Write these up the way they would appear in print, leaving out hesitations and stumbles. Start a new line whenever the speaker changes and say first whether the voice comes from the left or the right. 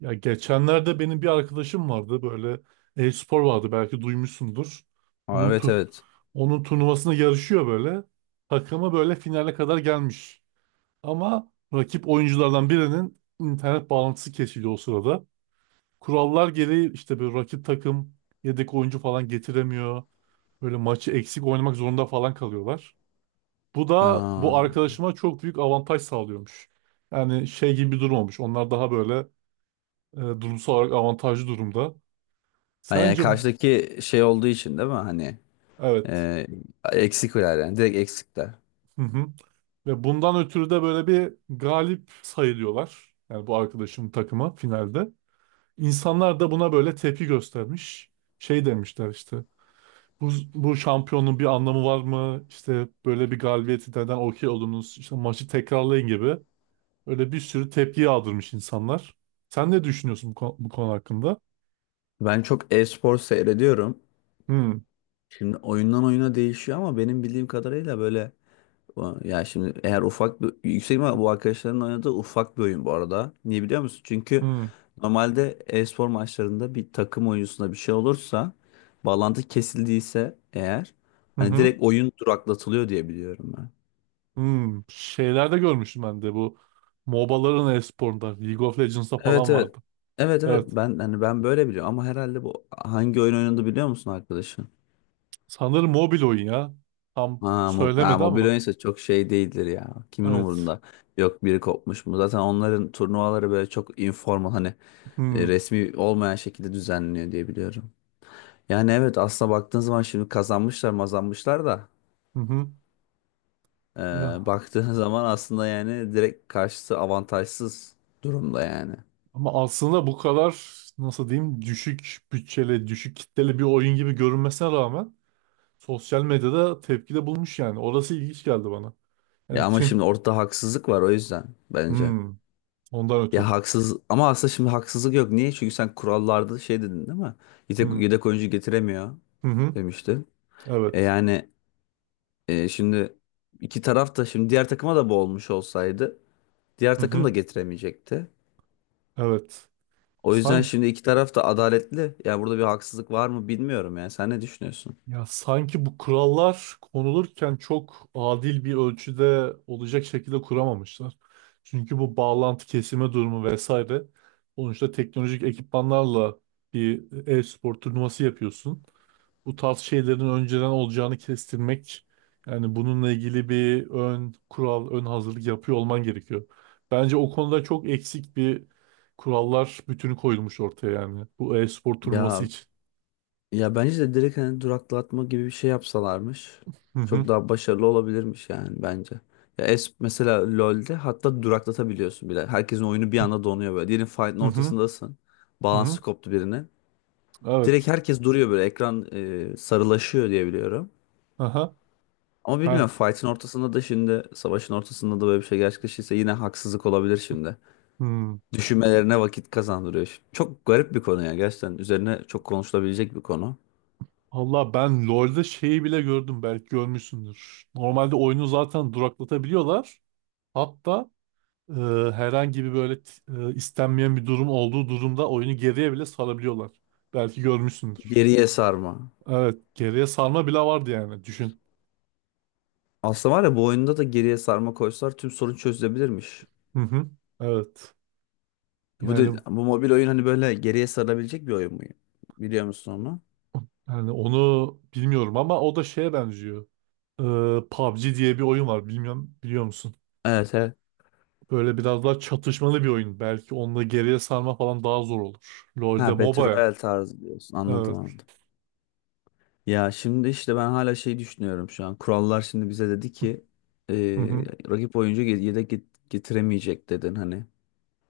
right: Ya geçenlerde benim bir arkadaşım vardı, böyle e-spor vardı, belki duymuşsundur.
left: Aa,
right: Onun
left: evet,
right: tu
left: evet.
right: onun turnuvasına yarışıyor böyle. Takımı böyle finale kadar gelmiş. Ama rakip oyunculardan birinin internet bağlantısı kesildi o sırada. Kurallar gereği işte bir rakip takım yedek oyuncu falan getiremiyor. Böyle maçı eksik oynamak zorunda falan kalıyorlar. Bu da
left: Aa,
right: bu arkadaşıma çok büyük avantaj sağlıyormuş. Yani şey gibi bir durum olmuş. Onlar daha böyle durumsal olarak avantajlı durumda.
left: ha, yani
right: Sence
left: karşıdaki şey olduğu için değil mi? Hani
right: evet.
left: e, eksikler yani. Direkt eksikler.
right: Hı hı. Ve bundan ötürü de böyle bir galip sayılıyorlar. Yani bu arkadaşımın takımı finalde. İnsanlar da buna böyle tepki göstermiş. Şey demişler işte. Bu, bu şampiyonun bir anlamı var mı? İşte böyle bir galibiyeti neden okey oldunuz? İşte maçı tekrarlayın gibi. Öyle bir sürü tepki yağdırmış insanlar. Sen ne düşünüyorsun bu konu, bu konu hakkında?
left: Ben çok e-spor seyrediyorum.
right: Hı
left: Şimdi oyundan oyuna değişiyor ama benim bildiğim kadarıyla böyle ya şimdi eğer ufak bir yüksek ihtimal bu arkadaşların oynadığı ufak bir oyun bu arada. Niye biliyor musun? Çünkü
right: hı,
left: normalde e-spor maçlarında bir takım oyuncusunda bir şey olursa bağlantı kesildiyse eğer
right: hı
left: hani
right: hı.
left: direkt oyun duraklatılıyor diye biliyorum.
right: Hmm, şeylerde görmüştüm ben de bu MOBA'ların e-sporunda League of Legends'da
left: Evet,
right: falan
left: evet.
right: vardı.
left: Evet, evet
right: Evet.
left: ben hani ben böyle biliyorum ama herhalde bu hangi oyun oynadı biliyor musun arkadaşın?
right: Sanırım mobil oyun ya. Tam
left: Ha, mob ha,
right: söylemedi
left: mobil
right: ama.
left: oyunsa çok şey değildir ya. Kimin
right: Evet.
left: umurunda? Yok biri kopmuş mu? Zaten onların turnuvaları böyle çok informal hani
right: Hmm.
left: resmi olmayan şekilde düzenleniyor diye biliyorum. Yani evet aslında baktığın zaman şimdi kazanmışlar mazanmışlar da
right: Hı hı.
left: e,
right: Ya
left: baktığın zaman aslında yani direkt karşısı avantajsız durumda yani.
right: ama aslında bu kadar, nasıl diyeyim, düşük bütçeli, düşük kitleli bir oyun gibi görünmesine rağmen sosyal medyada tepkide bulmuş yani. Orası ilginç geldi bana.
left: Ya
right: Yani
left: ama
right: kim?
left: şimdi ortada haksızlık var o yüzden bence.
right: Hmm. Ondan
left: Ya
right: ötürü.
left: haksız ama aslında şimdi haksızlık yok. Niye? Çünkü sen kurallarda şey dedin değil mi? Yedek,
right: Hmm.
left: yedek oyuncu getiremiyor
right: Hı hı.
left: demiştin. E
right: Evet.
left: yani şimdi iki taraf da şimdi diğer takıma da bu olmuş olsaydı diğer
right: Hı
left: takım da
right: hı.
left: getiremeyecekti.
right: Evet.
left: O yüzden
right: Sanki
left: şimdi iki taraf da adaletli. Ya burada bir haksızlık var mı bilmiyorum ya. Sen ne düşünüyorsun?
right: ya sanki bu kurallar konulurken çok adil bir ölçüde olacak şekilde kuramamışlar. Çünkü bu bağlantı kesime durumu vesaire, sonuçta teknolojik ekipmanlarla bir e-spor turnuvası yapıyorsun. Bu tarz şeylerin önceden olacağını kestirmek, yani bununla ilgili bir ön kural, ön hazırlık yapıyor olman gerekiyor. Bence o konuda çok eksik bir kurallar bütünü koyulmuş ortaya yani bu e-spor turnuvası
left: Ya
right: için.
left: Ya bence de direkt hani duraklatma gibi bir şey yapsalarmış.
right: Hı hı.
left: Çok daha başarılı olabilirmiş yani bence. Ya es mesela LoL'de hatta duraklatabiliyorsun bile. Herkesin oyunu bir anda donuyor böyle. Diyelim fight'ın
right: Hı hı.
left: ortasındasın.
right: Hı hı.
left: Balansı koptu birine. Direkt
right: Evet.
left: herkes duruyor böyle. Ekran sarılaşıyor diye biliyorum.
right: Aha.
left: Ama
right: Ben.
left: bilmiyorum fight'ın ortasında da şimdi savaşın ortasında da böyle bir şey gerçekleşirse yine haksızlık olabilir şimdi.
right: Hmm.
left: Düşünmelerine vakit kazandırıyor. Çok garip bir konu ya gerçekten. Üzerine çok konuşulabilecek bir konu.
right: Allah, ben LoL'de şeyi bile gördüm, belki görmüşsündür. Normalde oyunu zaten duraklatabiliyorlar. Hatta e, herhangi bir böyle istenmeyen bir durum olduğu durumda oyunu geriye bile sarabiliyorlar. Belki görmüşsündür.
left: Geriye sarma.
right: Evet, geriye sarma bile vardı yani düşün.
left: Aslında var ya bu oyunda da geriye sarma koysalar tüm sorun çözülebilirmiş.
right: Hı hı. Evet.
left: Bu de,
right: Yani
left: bu mobil oyun hani böyle geriye sarılabilecek bir oyun mu? Biliyor musun onu?
right: yani onu bilmiyorum ama o da şeye benziyor. E, PUBG diye bir oyun var. Bilmiyorum, biliyor musun?
left: Evet, evet.
right: Böyle biraz daha çatışmalı bir oyun. Belki onunla geriye sarma falan daha zor olur. LoL'de
left: Ha, Battle
right: MOBA'ya.
left: Royale tarzı diyorsun. Anladım,
right: Evet.
left: anladım. Ya şimdi işte ben hala şey düşünüyorum şu an. Kurallar şimdi bize dedi ki e,
right: Hı hı.
left: rakip oyuncu yedek getiremeyecek dedin hani.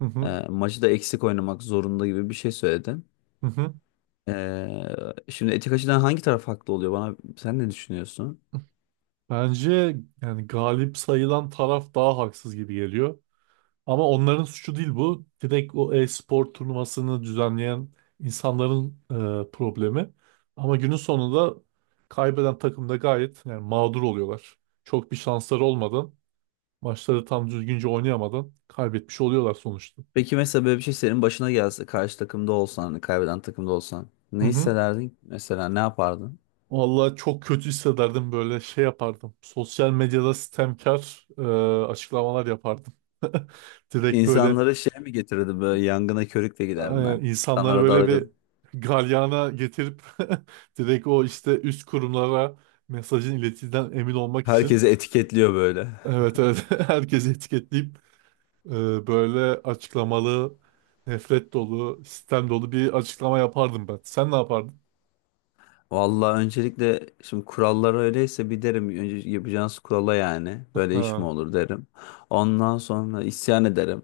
right: Hı hı.
left: Maçı da eksik oynamak zorunda gibi bir şey söyledin.
right: Hı hı.
left: Şimdi etik açıdan hangi taraf haklı oluyor bana? Sen ne düşünüyorsun?
right: Bence yani galip sayılan taraf daha haksız gibi geliyor. Ama onların suçu değil bu. Direkt o e-spor turnuvasını düzenleyen insanların problemi. Ama günün sonunda kaybeden takım da gayet yani mağdur oluyorlar. Çok bir şansları olmadan, maçları tam düzgünce oynayamadan kaybetmiş oluyorlar sonuçta.
left: Peki mesela böyle bir şey senin başına gelse karşı takımda olsan hani kaybeden takımda olsan
right: Hı
left: ne
right: hı.
left: hissederdin? Mesela ne yapardın?
right: Vallahi çok kötü hissederdim, böyle şey yapardım. Sosyal medyada sistemkar açıklamalar yapardım. Direkt böyle
left: İnsanlara şey mi getirirdin böyle yangına körükle giderdin ha?
right: insanları
left: İnsanlara
right: böyle bir
left: dalgın.
right: galyana getirip direkt o işte üst kurumlara mesajın iletildiğinden emin olmak için
left: Herkesi etiketliyor böyle.
right: evet evet herkesi etiketleyip e, böyle açıklamalı nefret dolu sistem dolu bir açıklama yapardım ben. Sen ne yapardın?
left: Vallahi öncelikle şimdi kurallar öyleyse bir derim önce yapacağınız kurala yani böyle iş mi
right: Ha.
left: olur derim. Ondan sonra isyan ederim.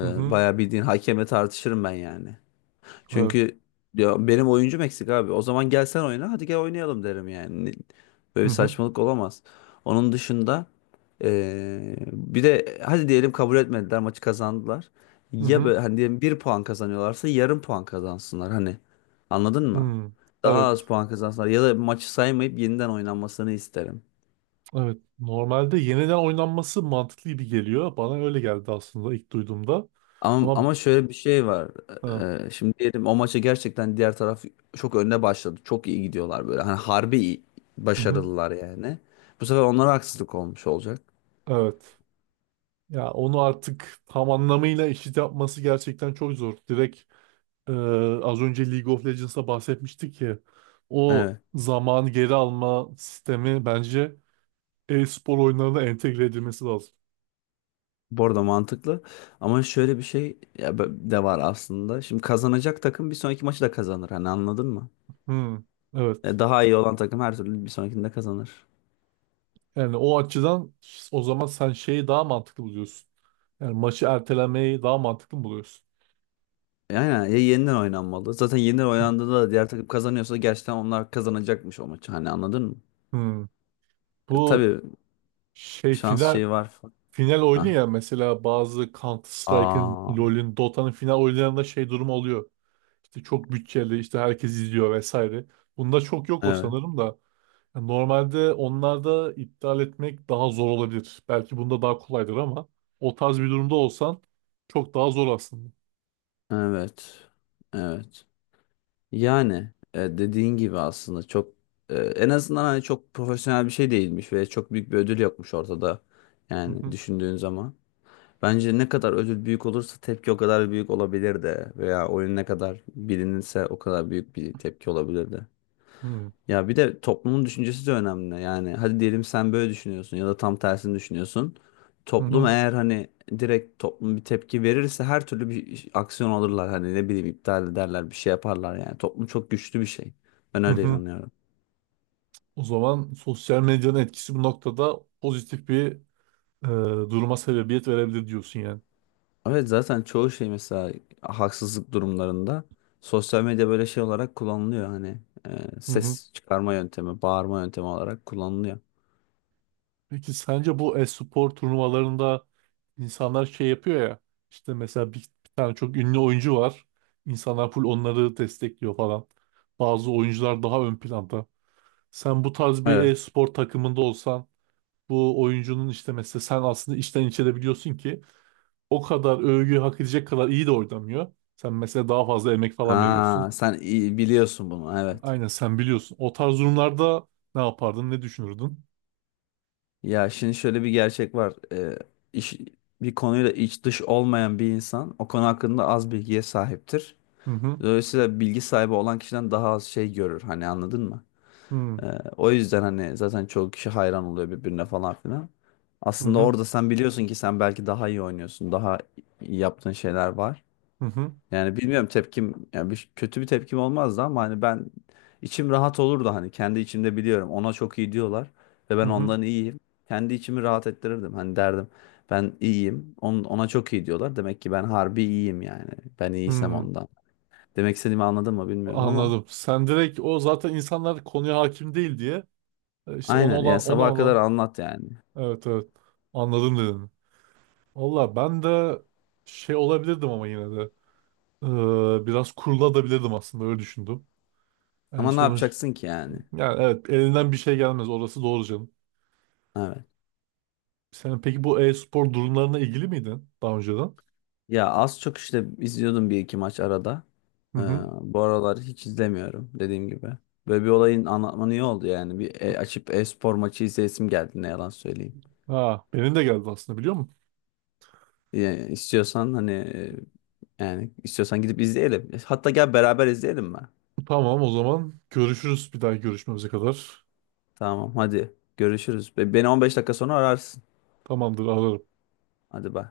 right: Hı hı.
left: bayağı bildiğin hakemle tartışırım ben yani.
right: Evet.
left: Çünkü ya benim oyuncum eksik abi. O zaman gel sen oyna. Hadi gel oynayalım derim yani. Böyle
right: Hı
left: bir
right: hı.
left: saçmalık olamaz. Onun dışında bir de hadi diyelim kabul etmediler maçı kazandılar.
right: Hı
left: Ya böyle
right: hı.
left: hani diyelim bir puan kazanıyorlarsa yarım puan kazansınlar hani. Anladın mı?
right: Hı.
left: Daha az
right: Evet.
left: puan kazansınlar ya da maçı saymayıp yeniden oynanmasını isterim.
right: Evet, normalde yeniden oynanması mantıklı gibi geliyor. Bana öyle geldi aslında ilk duyduğumda.
left: Ama,
right: Ama
left: ama şöyle bir şey var.
right: ha,
left: Şimdi diyelim o maça gerçekten diğer taraf çok önde başladı. Çok iyi gidiyorlar böyle. Hani harbi iyi,
right: hı hı,
left: başarılılar yani. Bu sefer onlara haksızlık olmuş olacak.
right: evet. Ya onu artık tam anlamıyla eşit yapması gerçekten çok zor. Direkt e, az önce League of Legends'a bahsetmiştik ki o
left: Evet.
right: zamanı geri alma sistemi bence e-spor oyunlarına entegre edilmesi lazım.
left: Bu arada mantıklı. Ama şöyle bir şey ya de var aslında. Şimdi kazanacak takım bir sonraki maçı da kazanır. Hani anladın mı?
right: Hı,
left: Ya
right: evet.
left: daha iyi olan takım her türlü bir sonrakinde kazanır.
right: Yani o açıdan o zaman sen şeyi daha mantıklı buluyorsun. Yani maçı ertelemeyi daha mantıklı mı buluyorsun.
left: Yani ya yeniden oynanmalı. Zaten yeniden oynandığında da diğer takım kazanıyorsa gerçekten onlar kazanacakmış o maçı. Hani anladın mı?
right: Hı.
left: E,
right: Bu
left: tabii
right: şey
left: şans
right: final
left: şeyi var.
right: final oyunu
left: Ha.
right: ya, mesela bazı Counter-Strike'ın,
left: Aa,
right: LoL'ün, Dota'nın final oyunlarında şey durum oluyor. İşte çok bütçeli, işte herkes izliyor vesaire. Bunda çok yok o
left: evet,
right: sanırım da. Yani normalde onlarda iptal etmek daha zor olabilir. Belki bunda daha kolaydır ama o tarz bir durumda olsan çok daha zor aslında.
left: evet, evet. Yani dediğin gibi aslında çok en azından hani çok profesyonel bir şey değilmiş ve çok büyük bir ödül yokmuş ortada.
right: Hı
left: Yani
right: hı,
left: düşündüğün zaman. Bence ne kadar ödül büyük olursa tepki o kadar büyük olabilir de veya oyun ne kadar bilinirse o kadar büyük bir tepki olabilir de.
right: hı
left: Ya bir de toplumun düşüncesi de önemli. Yani hadi diyelim sen böyle düşünüyorsun ya da tam tersini düşünüyorsun. Toplum
right: hı,
left: eğer hani direkt toplum bir tepki verirse her türlü bir aksiyon alırlar. Hani ne bileyim iptal ederler bir şey yaparlar yani. Toplum çok güçlü bir şey. Ben
right: hı
left: öyle
right: hı.
left: inanıyorum.
right: O zaman sosyal medyanın etkisi bu noktada pozitif bir e, duruma sebebiyet verebilir diyorsun yani.
left: Evet zaten çoğu şey mesela haksızlık durumlarında sosyal medya böyle şey olarak kullanılıyor. Hani
right: Hı hı.
left: ses çıkarma yöntemi, bağırma yöntemi olarak kullanılıyor.
right: Peki sence bu e-spor turnuvalarında insanlar şey yapıyor ya, işte mesela bir, bir tane çok ünlü oyuncu var. İnsanlar full onları destekliyor falan. Bazı oyuncular daha ön planda. Sen bu tarz bir
left: Evet.
right: e-spor takımında olsan bu oyuncunun işte mesela sen aslında içten içe de biliyorsun ki o kadar övgü hak edecek kadar iyi de oynamıyor. Sen mesela daha fazla emek falan
left: Ha,
right: veriyorsun.
left: sen iyi biliyorsun bunu. Evet.
right: Aynen sen biliyorsun. O tarz durumlarda ne yapardın, ne düşünürdün?
left: Ya şimdi şöyle bir gerçek var. İş, bir konuyla iç dış olmayan bir insan o konu hakkında az bilgiye sahiptir.
right: Hı hı.
left: Dolayısıyla bilgi sahibi olan kişiden daha az şey görür. Hani anladın mı?
right: Hı hı.
left: Ee, o yüzden hani zaten çoğu kişi hayran oluyor birbirine falan filan.
right: Hı
left: Aslında
right: hı.
left: orada sen biliyorsun ki sen belki daha iyi oynuyorsun. Daha iyi yaptığın şeyler var. Yani bilmiyorum tepkim yani kötü bir tepkim olmazdı ama hani ben içim rahat olurdu hani kendi içimde biliyorum ona çok iyi diyorlar ve
right: Hı
left: ben
right: hı.
left: ondan iyiyim. Kendi içimi rahat ettirirdim hani derdim ben iyiyim ona çok iyi diyorlar demek ki ben harbi iyiyim yani ben
right: Hı
left: iyiysem
right: hı.
left: ondan. Demek istediğimi anladın mı bilmiyorum ama
right: Anladım. Sen direkt o zaten insanlar konuya hakim değil diye işte ona
left: aynen yani
right: olan ona
left: sabaha kadar
right: olan
left: anlat yani
right: evet evet anladım dedin. Valla ben de şey olabilirdim ama yine de biraz kuruladabilirdim aslında, öyle düşündüm. En
left: ama ne
right: sonuç
left: yapacaksın ki yani
right: yani evet, elinden bir şey gelmez, orası doğru canım.
left: evet.
right: Sen peki bu e-spor durumlarına ilgili miydin daha önceden?
left: Ya az çok işte izliyordum bir iki maç arada.
right: Hı
left: Ee,
right: hı.
left: bu aralar hiç izlemiyorum dediğim gibi. Böyle bir olayın anlatmanı iyi oldu yani. Bir açıp e-spor maçı izleyesim geldi ne yalan söyleyeyim.
right: Ha, benim de geldi aslında, biliyor musun?
left: Yani istiyorsan hani yani istiyorsan gidip izleyelim. Hatta gel beraber izleyelim mi?
right: Tamam, o zaman görüşürüz bir daha görüşmemize kadar.
left: Tamam hadi görüşürüz. Beni 15 dakika sonra ararsın.
right: Tamamdır, ararım.
left: Hadi bay.